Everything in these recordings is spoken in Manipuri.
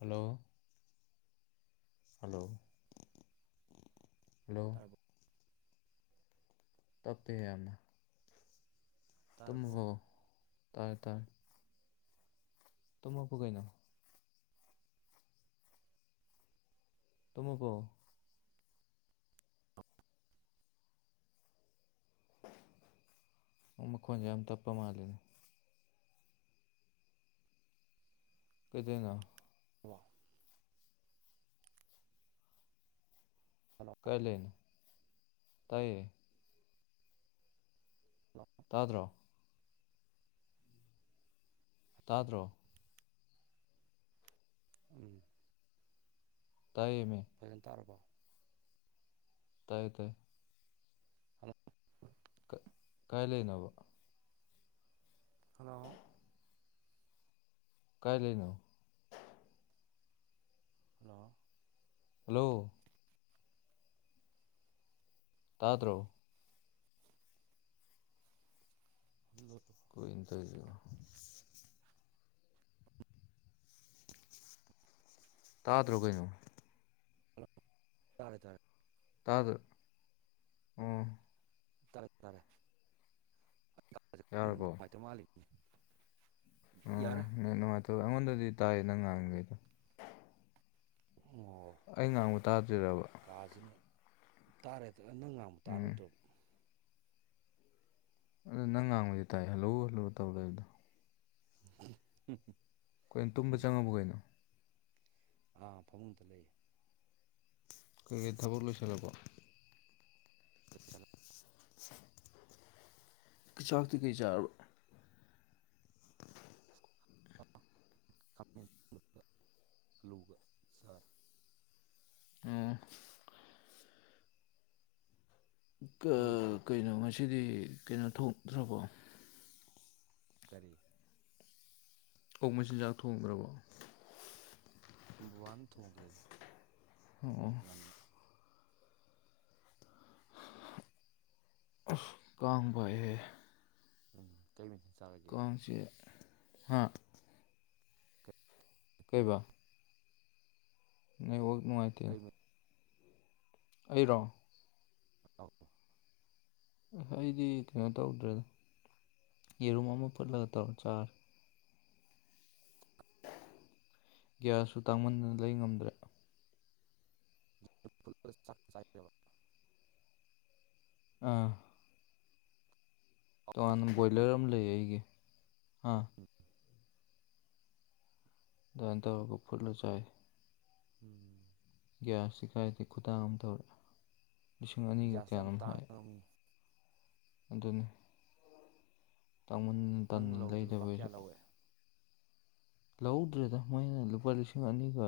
ꯍꯜꯂꯣ ꯍꯂꯣ ꯍꯂꯣ ꯇꯥꯔꯕꯣ ꯇꯞꯦ ꯌꯥꯝ ꯑꯃ ꯑꯗꯨꯝ ꯇꯥꯔꯕꯣ ꯍ ꯇꯥꯏꯦ ꯇꯥꯥꯏꯦ ꯇꯃ ꯄꯨ ꯀꯅꯣ ꯇꯨꯝꯃꯥꯕꯣ ꯅꯪ ꯃꯈꯣꯟꯁꯦ ꯌꯥꯝ ꯇꯞꯄ ꯃꯥꯜꯂꯤꯅꯦ ꯀꯩꯗꯩꯅꯣ ꯋꯥ ꯍꯜꯂꯣ ꯀꯥꯢꯂꯩꯅꯣ ꯇꯥꯏꯌꯦ ꯍ ꯇꯥꯗ꯭ꯔꯣ ꯇꯥ ꯗ꯭ꯔꯣ ꯎꯝ ꯇꯥꯏꯌꯦ ꯃꯤ ꯐꯖꯅ ꯇꯥꯔꯕꯣ ꯇꯥꯏꯌꯦ ꯇꯥꯏ ꯍꯜꯂꯣ ꯀꯥꯏ ꯂꯩꯅꯣꯕ ꯍꯜꯂꯣ ꯀꯥꯏ ꯂꯩꯅꯣ ꯍꯜꯂꯣ ꯍꯜꯂꯣ ꯇꯥ ꯗ꯭ꯔꯣ ꯍ ꯀꯩꯅꯣ ꯇꯧꯖꯤꯕꯣ ꯇꯥꯗ꯭ꯔꯣ ꯀꯩꯅꯣ ꯍꯜꯂꯣ ꯇꯥꯔꯦ ꯇꯥꯔꯦ ꯇꯥꯗꯔꫭ ꯎꯝ ꯇꯔꯦ ꯇꯔꯦ ꯅꯦꯠꯋꯥꯛ ꯌꯥꯔꯕꯣ ꯅꯨꯡꯉꯥꯏꯇꯥ ꯃꯥꯂꯤ ꯌꯥ ꯔꯦ ꯑꯗꯣ ꯑꯩꯉꯣꯟꯗꯗꯤ ꯇꯥꯏꯌꯦ ꯅꯪ ꯉꯥꯡꯢꯈꯩꯗꯣ꯫ ꯑꯣ ꯑꯩ ꯉꯥꯡꯕ ꯇꯥꯗ꯭ꯔꯤꯔꯕ ꯀꯥꯁꯤꯅ ꯇꯥꯔꯦ ꯅꯪ ꯉꯥꯡꯕ ꯎꯝ ꯇꯥꯔꯨꯗꯔꯣ ꯑꯗꯨꯗ ꯅꯪꯅ ꯉꯥꯡꯕꯗꯤ ꯇꯥꯏꯌꯦ ꯍꯜꯂꫭ ꯍꯜꯂꫭ ꯇꯧ ꯂꯩꯕꯗꯣ ꯎꯝ ꯀꯩꯅꯣ ꯇꯨꯝꯕ ꯆꯪꯉꯕꯣ ꯀꯩꯅꯣ ꯑꯥ ꯐꯃꯨꯡꯗ ꯂꯩ ꯀꯩꯀꯩ ꯊꯥꯕꯛ ꯂꯣꯏꯁꯜꯂꯕꯣ ꯂꯣꯢꯁꯜꯂꯦ ꯆꯥꯛꯇꯤ ꯀꯩ ꯆꯥꯔꯕ ꯈꯥꯃꯦꯟ ꯊꯣꯡꯕꯒ ꯑꯂꯨꯒ ꯁꯥꯛ ꯑꯣ ꯀꯥ ꯅꯣꯏꯗꯤ ꯀꯩꯅꯣ ꯉꯁꯤꯗꯤ ꯀꯩꯅꯣ ꯊꯣꯛꯇ꯭ꯔꯕꯣ ꯀꯔꯤ ꯑꯣꯛ ꯃꯆꯤꯟꯖꯥꯛ ꯊꯣꯡꯗ꯭ꯔꯕꯣ ꯕꯥꯕꯥꯅ ꯊꯣꯡꯒ꯭ꯔꯦꯗꯥ ꯑꯣ ꯑꯁ ꯀꯥꯡ ꯄꯥꯏꯍ° ꯎꯝ ꯀꯩ ꯃꯊ°ꯟ ꯆꯥꯔꯒꯦ ꯀꯥꯡ ꯆꯤꯛꯑꯦ ꯍꯥ ꯀꯩꯕꯥ ꯅꯦꯠꯋꯥꯛ ꯅꯨꯡꯉꯥꯏꯇ° ꯀꯩ ꯃ ꯑꯩꯔꯣ ꯑꯧ ꯑꯩꯗꯤ ꯀꯩꯅꯣ ꯇꯧꯗ꯭ꯔꯦꯗꯥ ꯌꯦꯔꯨꯝ ꯑꯃ ꯐꯨꯠꯂꯒꯥ ꯇꯧꯔꯒꯥ ꯆꯥꯔꯦ ꯒ꯭ꯌꯥꯁꯁꯨ ꯇꯥꯡꯃꯟꯗꯅ ꯂꯩꯕ ꯉꯝꯗ꯭ꯔꯦ꯫ ꯐ ꯆ ꯆ [unintelligible] ꯑꯥꯑ ꯇꯣꯉꯥꯟꯅꯥ ꯕꯣꯏꯂꯔꯥ ꯑꯃ ꯂꯩꯌꯦ ꯑꯩꯒꯤ ꯍꯥꯥꯍ ꯕꯋ°ꯟ ꯇꯧꯔꯒ ꯐꯨꯠ ꯔꯥꯒ ꯆꯥꯥꯏ ꯎꯝꯝ ꯒ꯭ꯌꯥꯁꯇꯤ ꯀꯥꯏꯗꯦ ꯈꯨꯇꯥꯡ ꯑꯃ ꯇꯧꯔꯦ ꯂꯤꯁꯤꯡ ꯑꯅꯤꯒ ꯒ꯭ꯌꯥꯁꯇ ꯌꯥꯝ ꯀꯌꯥꯅꫭꯝ ꯍꯥꯏ ꯇꯥꯡꯉꯃꯤꯅꯤ ꯑꯗꯨꯅꯤ꯫ ꯇꯥꯡꯃꯟꯗꯅꯥ ꯅꯪꯅ ꯇꯗꯅ ꯂꯧꯕꯗ ꯂꯩꯗꯕꯥ ꯂꯨꯄꯥ ꯑꯩꯁꯨ ꯀꯌꯥ ꯂꯧꯋꯦ ꯂꯧꯍꯧꯗꯔꯦꯗ ꯃꯣꯏꯅ ꯂꯨꯄꯥ ꯂꯤꯁꯤꯡ ꯑꯅꯤꯒꯥ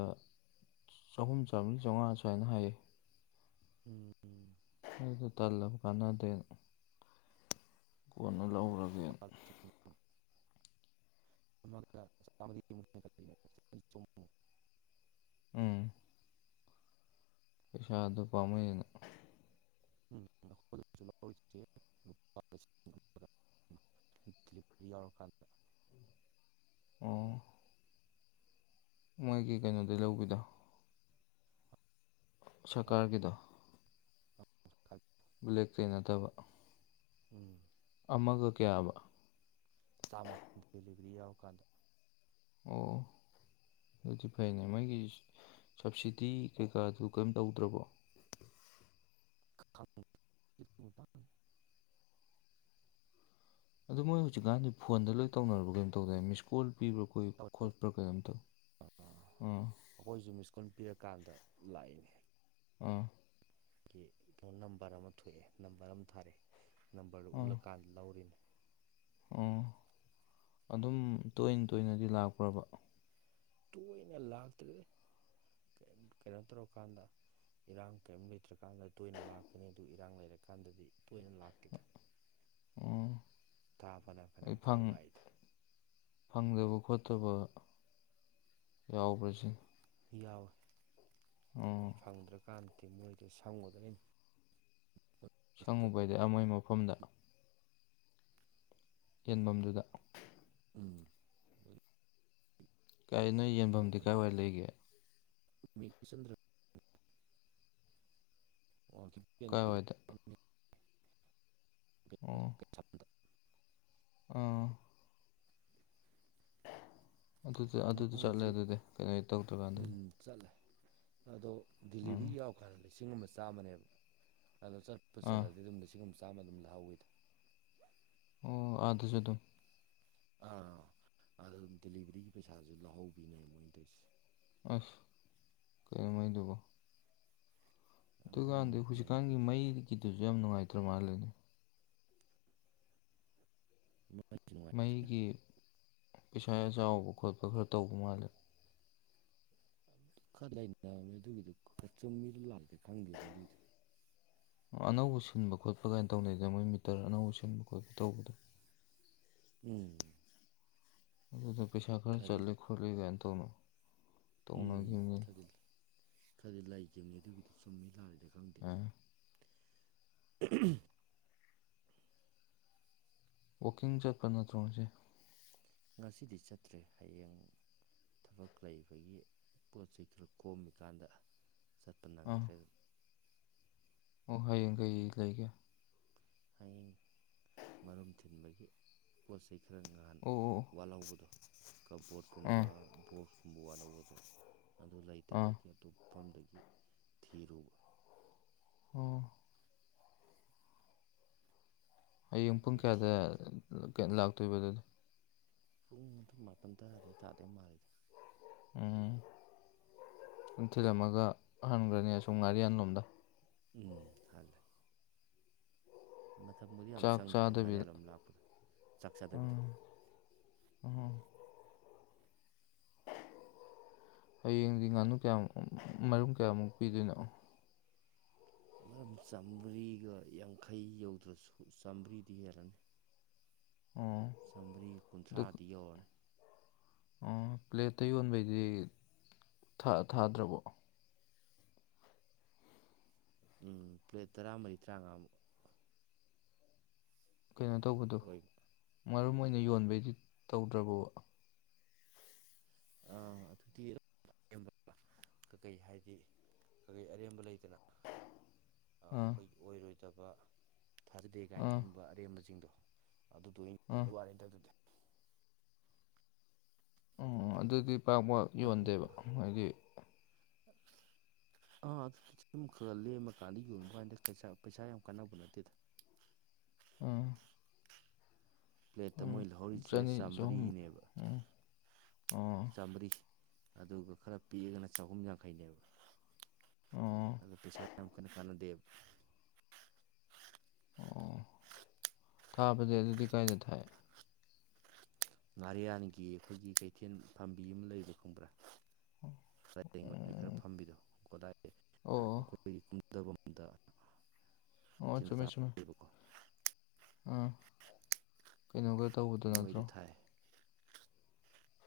ꯆꯍꯨꯝ ꯆꯥꯝꯔꯤ ꯆꯥꯎꯉꯥ ꯑꯁꯨꯝꯃꯥꯅ ꯍꯥꯏꯌꯦ ꯎꯝꯝ ꯎꯝꯝ ꯑꯩꯁꯨ ꯇꯜꯂꯕꯥ ꯀꯥꯟꯅꯗꯦ ꯀꯣꯟꯅ ꯂꯧꯔꯒꯦꯅꯥ ꯂꯨꯄꯥ ꯂꯤꯁꯤꯡ [inaudible] ꯎꯝꯝ ꯄꯩꯁꯥꯗꯨ ꯄꯥꯝꯃꯨꯏꯅꯥ ꯎꯝ [unintelligible] [inaudible] ꯌꯥꯎꯔ ꯀꯥꯟ ꯑꯣ ꯃꯣꯏꯒꯤ ꯀꯩꯅꯣꯗꯩ ꯂꯧꯕꯤꯗꯣ ꯁꯔꯀꯥꯔꯒꯤꯗ ꯕꯨꯂꯦꯛ ꯀꯟꯅꯗꯕ ꯎꯝ ꯑꯃꯒ ꯀꯌꯥꯕ ꯆꯥꯝꯃ ꯗꯦꯂꯤꯕꯔꯤ ꯌꯥꯎꯔꯀꯥꯟꯗ ꯑꯣ ꯑꯗꯨꯗꯤ ꯐꯩꯅꯦ ꯃꯣꯏꯒꯤ ꯁꯞꯕꯁꯤꯗꯤ ꯀꯩꯀꯥꯗꯨ ꯀꯔꯤꯝ ꯇꯧꯗ꯭ꯔꯕꯣ [inaudible] ꯑꯗꯣ ꯃꯣꯏ ꯍꯧꯖꯤꯛꯀꯥꯟꯗꯤ ꯐꯣꯟꯗ ꯂꯣꯏ ꯇꯧꯅꯅꯕꯔꯕꯥ ꯀꯩꯝꯅꫭꯝ ꯇꯧꯗꯥꯏꯅ° ꯃꯤꯀꫭꯟ ꯄꯤꯕ꯭ꯔꯥ ꯑꯩꯈꫭꯏꯒꯤ ꯀꯣꯠꯄꯔ ꯀꯤꯅꫭꯝ ꯇꯧꯗꯥꯏ ꯑꯩꯈꯣꯏꯁꯨ ꯃꯤꯁꯀꫭꯟ ꯄꯤꯔꯀꯥꯟꯗ ꯂꯥꯛꯏꯅꯤ ꯑꯥꯑ ꯀ ꯀꯩꯅꫭ ꯅꯝꯕꯔ ꯑꯃ ꯊꯣꯛꯑꯦ ꯅꯝꯕꯔ ꯑꯃ ꯊꯥꯔꯛꯑꯦ ꯅꯝꯕꯔꯗꯨ ꯎꯠꯂꯀꯥꯟꯗ ꯂꯧꯔꯤꯅꯤ꯫ ꯑꯣꯑ ꯑꯗꯨꯝ ꯇꯣꯏꯅ ꯇꯣꯏꯅꯗꯤ ꯂꯥꯛꯄ꯭ꯔꯕꯥ꯫ ꯇꯣꯏꯅ ꯂꯥꯛꯇ꯭ꯔꯦꯗꯥ ꯀꯩꯅꯣ ꯇꯧꯔꯀꯥꯟꯗꯥ꯫ ꯏꯔꯥꯡ ꯀꯔꯤꯝ ꯂꯩꯇ꯭ꯔꯀꯥꯟꯗ ꯇꯣꯏꯅ ꯂꯥꯛꯀꯅꯤ ꯑꯗꯨ ꯏꯔꯥꯡ ꯂꯩꯔꯀꯥꯟꯗꯗꯤ ꯇꯣꯏꯅ ꯂꯥꯛꯇ꯭ꯔꯦꯗꯥ ꯑꯣ ꯊꯥ ꯐꯅꯥꯌꯥꯝ ꯑꯩ ꯀꯥꯜꯔꯥꯒ ꯐꯪ ꯔꯥꯛꯏꯗ ꯐꯪꯗꯕ ꯈꯣꯠꯇꯕ ꯌꯥꯎꯕ꯭ꯔꯁ ꯌꯥꯎꯏꯦ ꯑꯩ ꯑꯣ ꯐꯪꯗ꯭ꯔꯀꯥꯟꯗꯗꯤ ꯃꯣꯏꯗ ꯁꯪꯉꯨꯗꯣꯏ ꯁꯪꯉꯨꯕꯗꯤ ꯑꯃꯣꯏ ꯃꯐꯝꯗ ꯌꯦꯟꯐꯝꯗꯨꯗ ꯎꯝ ꯀꯥꯏ ꯅꯣꯏ ꯌꯦꯟꯐꯝꯗꯤ ꯀꯥꯏꯋꯥꯏ ꯂꯩꯒꯦ ꯆꯟ꯭ꯔ [unintelligible] ꯑꯣ ꯀꯥꯏꯋꯥꯏꯗ ꯑꯣ ꯗ ꯑꯥ ꯑꯗꯨꯗ ꯑꯗꯨꯗ ꯆꯠꯂꯦ ꯃꯣꯏꯁꯨ ꯑꯗꯨꯗꯤ ꯀꯩꯅꯣ ꯇꯧꯗ꯭ꯔꯀꯥꯟꯗꯗꯤ ꯎꯝ ꯆꯠꯂꯦ ꯑꯗꯣ ꯎꯝ ꯗꯤꯂꯤꯚꯔꯤ ꯌꯥꯎ ꯀꯥꯟꯗ ꯂꯤꯁꯤꯡ ꯑꯃ ꯆꯥꯝꯃꯅꯦꯕ ꯑꯗꯣ ꯆꯠꯄ ꯑꯥ ꯄꯨꯠꯆꯜꯂꯗꯤ ꯑꯗꯨꯝ ꯂꯤꯁꯤꯡꯒꯨꯝ ꯆꯥꯝꯃ ꯑꯗꯨꯝ ꯂꯧꯍꯧꯏꯗ ꯑꯣ ꯑꯗꯨꯁꯨ ꯑꯗꯨꯝ ꯑꯥ ꯑꯗꯨꯝ ꯗꯗꯤꯂꯤꯚꯔꯤꯒꯤ ꯄꯩꯁꯥꯥꯁꯦ ꯂꯧꯍꯧꯕꯤꯅꯦ ꯃꯣꯏꯅ ꯇꯧꯔꯤꯁꯦ ꯑꯁ ꯀꯩꯝꯃꯗꯨꯕꯣ ꯑꯗꯨꯀꯥꯟꯗꯤ ꯑꯗꯨꯅꯤꯅꯦ ꯍꯧꯖꯤꯛꯀꯥꯟꯒꯤ ꯃꯅꯤꯄꯨꯔꯁꯦ ꯃꯩꯒꯤꯗꯨꯁꯨ ꯌꯥꯝ ꯅꯨꯡꯉꯥꯏꯇ꯭ꯔ ꯃꯥꯜꯂ‌ꯦꯅꯦ ꯃꯣꯏ ꯃꯩꯒꯤ ꯄꯩꯁꯥ ꯆꯥꯎꯕ ꯈꯣꯠꯄ ꯈꯔ ꯇꯧꯕ ꯃꯥꯜꯂꯦ ꯈꯔ ꯂꯩꯅꯦ ꯑꯗꯨꯒꯤꯗꫭ ꯈꯔ ꯆꯨꯝ ꯃꯤꯔ ꯂꯥꯜꯂꯤꯔ ꯈꯪꯗꯦꯕ ꯃꯗꯨꯒꯤꯗꫭ ꯑꯅꯧꯕ ꯁꯤꯟꯕ ꯈꯣꯠꯄ ꯀꯥꯏꯅ ꯇꯧꯅꯩꯗꯅ ꯃꯣꯏ ꯃꯤꯇꯔ ꯑꯅꯧꯕ ꯁꯤꯟꯕ ꯈꯣꯠꯄ ꯇꯧꯕꯗꯣ ꯎꯝ ꯑꯗꯨꯗ ꯄꯩꯁꯥ ꯈꯔ ꯈꯔꯗꯤ ꯆꯠꯂꯤ ꯈꯣꯠꯂꯤ ꯀꯥꯏꯅ ꯇꯧꯅꯨ ꯎꯝ ꯈꯗꯤ ꯈꯗꯤ ꯂꯩꯈꯤꯕꯅꯤ ꯑꯗꯨꯒꯤꯗꯨ ꯆꯨꯝꯃꯤ ꯂꯥꯔꯤꯗ ꯈꯪꯗ‌ ꯑꯥ ꯎꯍꯝ ꯋꯥꯛꯀꯤꯡ ꯆꯠꯄ ꯅꯠꯇ꯭ꯔꯣ ꯉꯁꯤ ꯉꯁꯤꯗꯤ ꯆꯠꯇ꯭ꯔꯦ ꯍꯌꯦꯡ ꯊꯕꯛ ꯂꯩꯕꯒꯤ ꯄꯣꯠ ꯆꯩ ꯈꯔ ꯀꯣꯝꯃꯤꯀꯥꯟꯗ ꯆꯠꯄ ꯑꯥ ꯅꯪꯗ꯭ꯔꯦ ꯑꯗꯨꯝ ꯑꯣ ꯍꯌꯦꯡ ꯀꯩ ꯂꯩꯒꯦ ꯍꯌꯦꯡ ꯃꯔꯨꯝ ꯊꯤꯟꯕꯒꯤ ꯄꯣꯠ ꯆꯩ ꯈꯔ ꯉꯍꯥꯟ ꯑꯣ ꯑꯣ ꯋꯥꯠꯍꯧꯕꯗꯣ ꯑꯥ ꯀꯕꯣꯔꯠꯀꯨꯝꯕ ꯕꯣꯛꯁ ꯁꯨꯝꯕ ꯋꯥꯠꯍꯧꯕꯗꯣ ꯑꯗꯨ ꯑꯥ ꯂꯩꯇꯕꯒꯤ ꯑꯇꯣꯞꯐꯝꯗꯒꯤ ꯊꯤꯔꯨꯕ ꯎꯝ ꯍꯌꯦꯡ ꯄꯨꯡ ꯑꯗꯨ ꯀꯌꯥꯗ ꯊꯤꯕꯗ ꯂꯥꯛꯇꯣꯏꯕ ꯑꯗꯨꯗꯤ ꯄꯨꯡ ꯑꯃ ꯃꯥꯄꯟ ꯇꯥꯔꯩ ꯇꯥꯔꯩ ꯃꯥꯜꯂꯤꯗ ꯎꯝ ꯊꯤꯜꯂꯝꯃꯒ ꯍꯟꯈ꯭ꯔꯅꯤ ꯑꯁꯨꯝ ꯉꯥꯔꯤ ꯑꯟꯂꯣꯝꯗ ꯎꯝ ꯍ ꯃꯇꯝꯊꯕꯨꯗꯤ ꯌꯥꯝ ꯆꯥꯛ ꯆꯪꯗꯦꯗ ꯆꯥꯗꯕꯤ ꯉꯥꯔꯌꯥꯣꯝ ꯂꯥꯛꯄꯗꯣ ꯆꯥꯛ ꯆꯗꯕꯤꯗ ꯎꯝ ꯎꯝ ꯍꯌꯦꯡꯗꯤ ꯉꯥꯅꯨ ꯀꯌꯥꯃꯨ ꯃꯔꯨꯝ ꯀꯌꯥꯃꯨꯛ ꯄꯤꯗꯣꯏꯅꯣ ꯃꯔꯝ ꯆꯥꯃꯔꯤꯒ ꯌꯥꯡꯈꯩ ꯌꯧꯗ꯭ꯔꯁꯨ ꯆꯥꯝꯃꯔꯤꯗꯤ ꯍꯦꯜꯂꯅꯤ ꯑꯣ ꯆꯃꯔꯤ ꯀꯨꯟꯊ꯭ꯔꯥꯗꯤ ꯌꯧꯔꯅꯤ ꯎꯝ ꯄ꯭ꯂꯦꯠꯇ ꯌꯣꯟꯕꯩꯗꯤ ꯊꯥꯗ꯭ꯔꯕꯣ ꯎꯝ ꯄ꯭ꯂꯦꯠ ꯇꯔꯥꯃꯔꯤ ꯇꯔꯥꯃꯉꯥꯃꯨꯛ ꯀꯩꯅꯣ ꯇꯧꯕꯗꯣ ꯑꯣꯏꯕ ꯃꯔꯝ ꯑꯣꯏꯅ ꯌꯣꯟꯕꯩꯗꯤ ꯇꯧꯗ꯭ꯔꯕꯣꯕ ꯑꯗꯨꯗꯤ ꯀꯀꯩ ꯍꯥꯏꯗꯤ ꯀꯀꯩ ꯑꯔꯦꯝꯕ ꯂꯩꯗꯅ ꯑꯥ ꯑꯩꯈꯣꯏ ꯑꯣꯏꯔꯣꯏꯗꯕ ꯊꯥꯖꯗꯦ ꯀꯥꯏꯅ ꯑꯥ ꯈꯟꯕ ꯑꯔꯦꯝꯕꯁꯤꯡꯗꯣ ꯑꯗꯨꯗꯣ ꯑꯥ ꯋꯥꯔꯦ ꯑꯗꯨꯗꯤ ꯑꯣ ꯑꯗꯨꯗꯤ ꯄꯥꯛꯄ ꯌꯣꯟꯗꯦꯕ ꯑꯩꯗꯤ ꯑꯥ ꯑꯗꯨ ꯁꯨꯝ ꯈꯔ ꯂꯦꯝꯃꯀꯥꯟꯗ ꯌꯣꯟꯕ ꯀꯥꯟꯗꯩ ꯄꯩꯁꯥ ꯌꯥꯝ ꯀꯥꯟꯅꯕ ꯅꯠꯇꯦꯗ ꯑꯥ ꯄ꯭ꯂꯦꯠꯇ ꯎꯝ ꯃꯣꯏꯍꯧꯔꯤꯁꯦ ꯆꯅꯤ ꯆꯍꯨꯝ ꯆꯥꯃꯔꯤꯅꯦꯕ ꯎꯝ ꯑꯣ ꯆꯥꯃꯔꯤ ꯑꯗꯨꯒ ꯈꯔ ꯄꯤꯔꯒꯅ ꯆꯍꯨꯝ ꯌꯥꯡꯈꯩꯅꯦꯕ ꯑꯣ ꯑꯗꯣ ꯄꯩꯁꯥ ꯌꯥꯝ ꯀꯟꯅ ꯀꯥꯟꯅꯗꯦꯕ ꯑꯣ ꯊꯥꯕꯗꯤ ꯑꯗꯨꯗꯤ ꯀꯥꯏꯗ ꯊꯥꯏ ꯉꯥꯔꯤꯌꯥꯟꯒꯤ ꯑꯩꯈꯣꯏꯒꯤ ꯀꯩꯊꯦꯜ ꯄꯥꯝꯕꯤ ꯑꯃ ꯂꯩꯕ ꯈꯪꯕ꯭ꯔꯥ ꯁꯔꯦꯡ ꯑꯣꯏꯅ ꯈꯔ ꯑꯣ ꯐꯝꯕꯤꯗꯣꯗꯥꯏ ꯑꯣ ꯑꯩꯈꯣꯏꯒꯤ ꯀꯨꯝꯊꯐꯝꯗ ꯑꯣ ꯏꯆꯦꯜ ꯃꯆꯥ ꯆꯨꯝꯃꯦ ꯆꯨꯝꯃꯦ ꯑꯃ ꯂꯩꯕꯀꯣ ꯑꯥ ꯀꯩꯅꯣꯒ ꯇꯧꯕꯗꯨꯣ ꯅꯠꯇ꯭ꯔꯣ ꯃꯣꯏꯗ ꯊꯥꯏ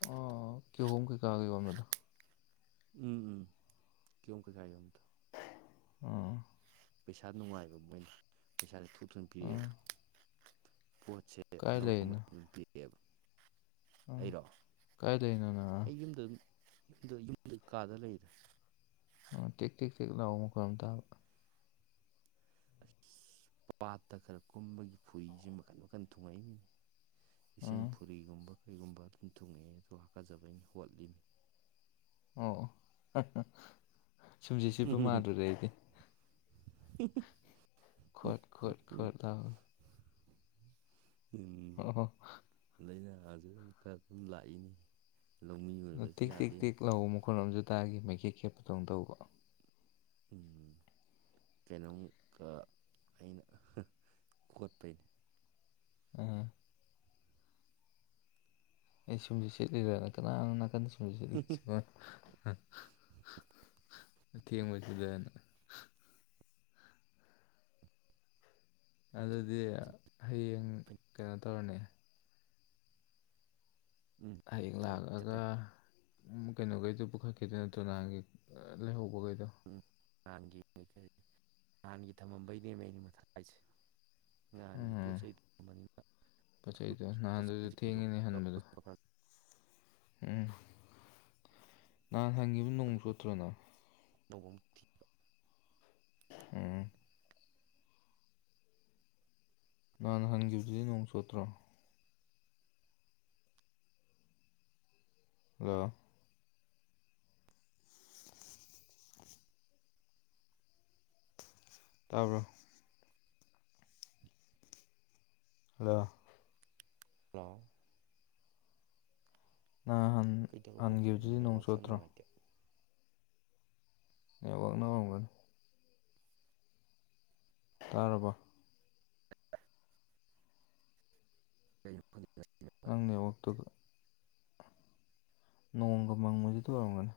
ꯑꯣ ꯀꯍꯣꯝ ꯀꯩ ꯀꯥꯒ ꯋꯥꯗ ꯎꯝ ꯎꯝ ꯀꯤꯍꯣꯝ ꯀꯩꯀꯥ ꯌꯣꯟꯕꯗꯣ ꯑꯣ ꯄꯩꯁꯥ ꯅꯨꯡꯉꯥꯏꯕ ꯃꯣꯏꯅ ꯄꯩꯁꯥꯁꯦ ꯊꯨ ꯊꯨꯅ ꯑꯥ ꯄꯤꯔꯛꯑꯦꯕ ꯄꯣꯠꯁꯦ ꯗꯦ ꯀꯥꯏ ꯂꯩꯔꯤꯅꯣ [unintelligible] ꯑꯥ ꯑꯩꯔꯣ ꯀꯥꯏ ꯂꯩꯔꯤꯅꯣ ꯅꯪ ꯑꯥ ꯑꯩ ꯌꯨꯝꯗ ꯌꯨꯝꯗ ꯌꯨꯝꯗ ꯀꯥꯗ ꯂꯩꯗ ꯇꯦꯛ ꯇꯦꯛ ꯇꯦꯛ ꯂꯥꯎꯑꯣ ꯃꯈꯣꯟ ꯑꯃ ꯇꯥꯕ ꯑꯁ ꯄꯥꯠꯇ ꯈꯔ ꯀꯨꯝꯕꯒꯤ ꯐꯨꯔꯤꯁꯦ ꯃꯈꯟ ꯃꯈꯟ ꯊꯨꯡꯉꯛꯏꯃꯤꯅꯦ ꯏꯁꯤꯡ ꯑꯥ ꯐꯨꯔꯤꯒꯨꯝꯕ ꯀꯩꯒꯨꯝꯕ ꯑꯗꯨꯝ ꯊꯨꯡꯉꯛꯑꯦ ꯑꯗꯣ ꯍꯥꯀꯠꯆꯕ ꯑꯩꯅ ꯍꯣꯠꯂꯤꯅꯤ ꯑꯣ ꯁꯨꯝꯁꯤꯠ ꯁꯤꯠꯄ ꯃꯥꯥꯟꯂꯨꯔꯦ ꯑꯩꯗꯤ ꯈꯣꯠ ꯈꯣꯠ ꯈꯣꯠ ꯂꯥꯎꯕꯗꯣ ꯎ ꯎ ꯑꯣ ꯂꯥꯏꯅꯥꯁꯨ ꯑꯗꯨꯝ ꯈꯔ ꯑꯗꯨꯝ ꯂꯥꯛꯏꯅꯤ ꯂꯧꯃꯤ ꯑꯣꯏꯕꯁꯤ ꯇꯦꯛ ꯇꯦꯛ ꯌꯥꯗꯦ ꯇꯦꯛ ꯂꯧꯕ ꯃꯈꯣꯟ ꯑꯃꯁꯨ ꯇꯥꯈꯤ ꯃꯩꯀꯦꯠ ꯈꯦꯠꯄꯇꯧꯅ ꯇꯧꯕ ꯎ ꯀꯩꯅꯣꯃꯨꯛꯀ ꯑꯩꯅ ꯈꯣꯠꯄꯩꯅꯦ ꯎꯝ ꯑꯩ ꯁꯨꯝꯖꯤꯠ ꯁꯦꯠꯂꯤꯔ ꯀꯅꯥꯅꯣ ꯅꯥꯀꯟꯗ ꯁꯨꯝꯖꯤꯠ ꯁꯦꯠꯂꯤꯁꯤꯕꯣ ꯑꯊꯦꯡꯕꯁꯤꯗꯅ ꯑꯗꯨꯗꯤ ꯍꯌꯦꯡ ꯀꯩꯅꯣ ꯇꯧꯔꯅꯤ ꯎꯝ ꯍꯌꯦꯡ ꯑꯩ ꯂꯥꯛꯑꯒ ꯆꯠꯇꯣꯏꯅꯦ ꯀꯩꯅꯣꯈꯩꯗꯣ ꯄꯨꯈꯠꯈꯤꯗꯨꯏ ꯅꯠꯇ꯭ꯔꯣ ꯅꯍꯥꯟꯒꯤ ꯂꯩꯍꯧꯕꯈꯩꯗꯣ ꯎꯝ ꯅꯍꯥꯟꯒꯤ ꯅꯍꯥꯟꯒꯤ ꯊꯝꯃꯝꯕꯩꯅꯦꯕ ꯑꯩꯅ ꯃꯊ ꯍꯥꯏꯁꯦ ꯅꯍꯥꯟꯒꯤ ꯄꯣꯠ ꯆꯩꯩ ꯊꯝꯕꯅꯤꯅ ꯄꯣꯠꯆꯩꯗꯣ ꯄꯣꯠ ꯅꯍꯥꯟꯗꯨꯁꯨ ꯆꯩꯁꯤꯡꯗꯣ ꯊꯦꯡꯉꯤꯅꯦ ꯍꯟꯕꯗꯣ ꯂꯧꯕ ꯎꯝ ꯅꯍꯥꯟ ꯍꯟꯈꯤꯕ ꯅꯣꯡ ꯆꯣꯠꯇ꯭ꯔꯣꯅ ꯅꯣꯡ ꯊꯤ ꯎꯝ ꯅꯍꯥꯟ ꯍꯟꯈꯤꯕꯗꯨꯗꯤ ꯅꯣꯡ ꯆꯣꯠꯇ꯭ꯔꯣ ꯍꯜꯂꯣ ꯇꯥꯔꯕꯔꯣ ꯍꯜꯂꯣ ꯍꯜꯂꯣ ꯅꯍꯥꯟ ꯀꯩꯗꯧꯔꯕꯅꯣ ꯈꯪꯗꯦ ꯍꯟꯈꯤꯕꯗꯨꯗꯤ ꯅꯣꯡ ꯅꯦꯠꯋꯥꯛꯁꯦ ꯌꯥꯝ ꯆꯣꯠꯇ꯭ꯔꯣ ꯅꯨꯡꯉꯥꯏꯇꯦ [unintelligible] ꯇꯥꯔꯕꯣ [unintelligible] ꯅꯪ ꯅꯦꯠꯋꯥꯛꯇꯨꯗꯤ ꯅꯣꯡꯒ ꯃꯪꯕꯗꯨꯗ ꯑꯣꯏꯔꯝꯒꯅꯤ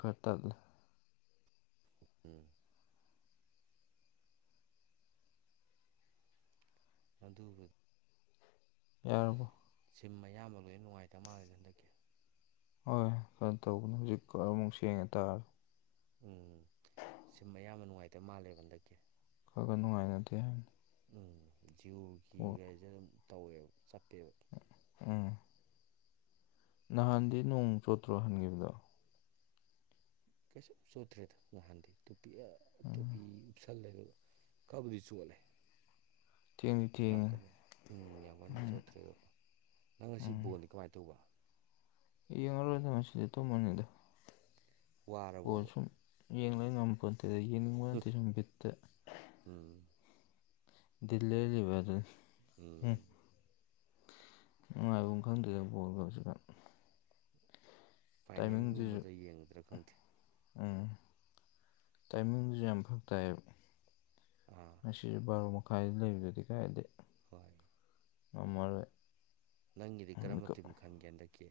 ꯈꯇꯥ ꯎꯝ ꯑꯗꯨꯕꯨꯗꯤ ꯌꯥꯔꯕꯣ ꯁꯤꯝ ꯑꯌꯥꯝꯕ ꯂꯣꯏꯅ ꯅꯨꯡꯉꯥꯏꯇꯕ ꯃꯥꯜꯂꯒꯗꯤ ꯍꯟꯗꯛꯀꯤ ꯍꯣꯏ ꯀꯩꯅꯣ ꯇꯧꯕꯅꯦ ꯍꯧꯖꯤꯛꯀ ꯑꯃꯨꯛ ꯁꯦꯡꯉ ꯇꯥꯔꯦ ꯎꯝ ꯁꯤꯝ ꯑꯌꯥꯝꯕ ꯅꯨꯡꯉꯥꯏꯇꯕ ꯃꯥꯜꯂꯦꯕ ꯍꯟꯗꯛꯀꯤ ꯈꯔ ꯈꯔ ꯅꯨꯡꯉꯥꯏꯅꯗꯦ ꯍꯥꯏ ꯎꯝ ꯖꯤꯌꯣꯒꯤꯒꯁꯦ ꯑꯗꯨꯝ ꯇꯧꯋꯦꯕ ꯆꯠꯄꯦꯕ ꯎꯝ ꯅꯍꯥꯟꯗꯤ ꯅꯣꯡ ꯆꯣꯠꯇ꯭ꯔꯣ ꯍꯟꯈꯤꯕꯗꯣ ꯀꯩꯁꯨ ꯆꯣꯠꯇ꯭ꯔꯦꯗ ꯅꯍꯥꯟꯗꯤ ꯇꯣꯄꯤ ꯇꯣꯄꯤ ꯎꯞꯁꯜꯂꯦ ꯑꯗꯨꯒ ꯀꯕꯨꯗꯤ ꯆꯣꯜꯂꯦ ꯊꯦꯡꯗꯤ ꯌꯥꯝ ꯊꯦꯡꯉꯦ ꯀꯟꯅ ꯎꯝ ꯌꯥꯝ ꯀꯟꯅꯗꯤ ꯆꯣꯠꯇ꯭ꯔꯦ ꯑꯗꯣ ꯅꯪ ꯉꯁꯤ ꯕꯣꯟꯅꯤ ꯀꯃꯥꯏꯅ ꯇꯧꯕ ꯌꯦ [unintelligible] ꯇꯅꯤꯗ ꯋꯥꯔꯕꯣ ꯑꯣ ꯁꯨꯝ ꯌꯦꯡꯒ ꯉꯝꯕꯄꯣ ꯅꯠꯇꯦ ꯑꯗ ꯌꯦꯡꯅꯤꯡꯕ ꯅꯠꯇꯦ ꯁꯨꯝ ꯕꯤꯠꯇ ꯎꯝ ꯗꯜꯂꯤ ꯂꯤꯚꯔꯦꯜ ꯎꯝ ꯅꯨꯡꯉꯥꯏꯕ ꯑꯃ ꯈꯪꯗꯦꯗꯕ ꯕꯣꯒ ꯍꯧꯖꯤꯛꯀꯥꯟ ꯇꯥꯏꯃꯤꯡꯗꯨꯁꯨ ꯐꯥꯏꯅꯦꯜꯒꯨꯝꯕꯗ ꯌꯦꯡꯗ꯭ꯔꯥ ꯈꯪꯗꯦ ꯎꯝ ꯇꯥꯏꯃꯤꯡꯁꯨ ꯌꯥꯝ ꯐꯛ ꯇꯥꯏꯕ ꯑꯥ ꯁꯤꯁꯦ ꯕꯥꯔꯣ ꯃꯈꯥꯏꯗ ꯂꯩꯕꯗꯨꯗꯤ ꯀꯥꯏꯗꯦ ꯍꯣꯏ ꯃꯔ ꯅꯪꯒꯤꯗꯤ ꯀꯔ ꯃꯇꯤꯝ ꯈꯟꯒꯦ ꯍꯟꯗꯛꯀꯤ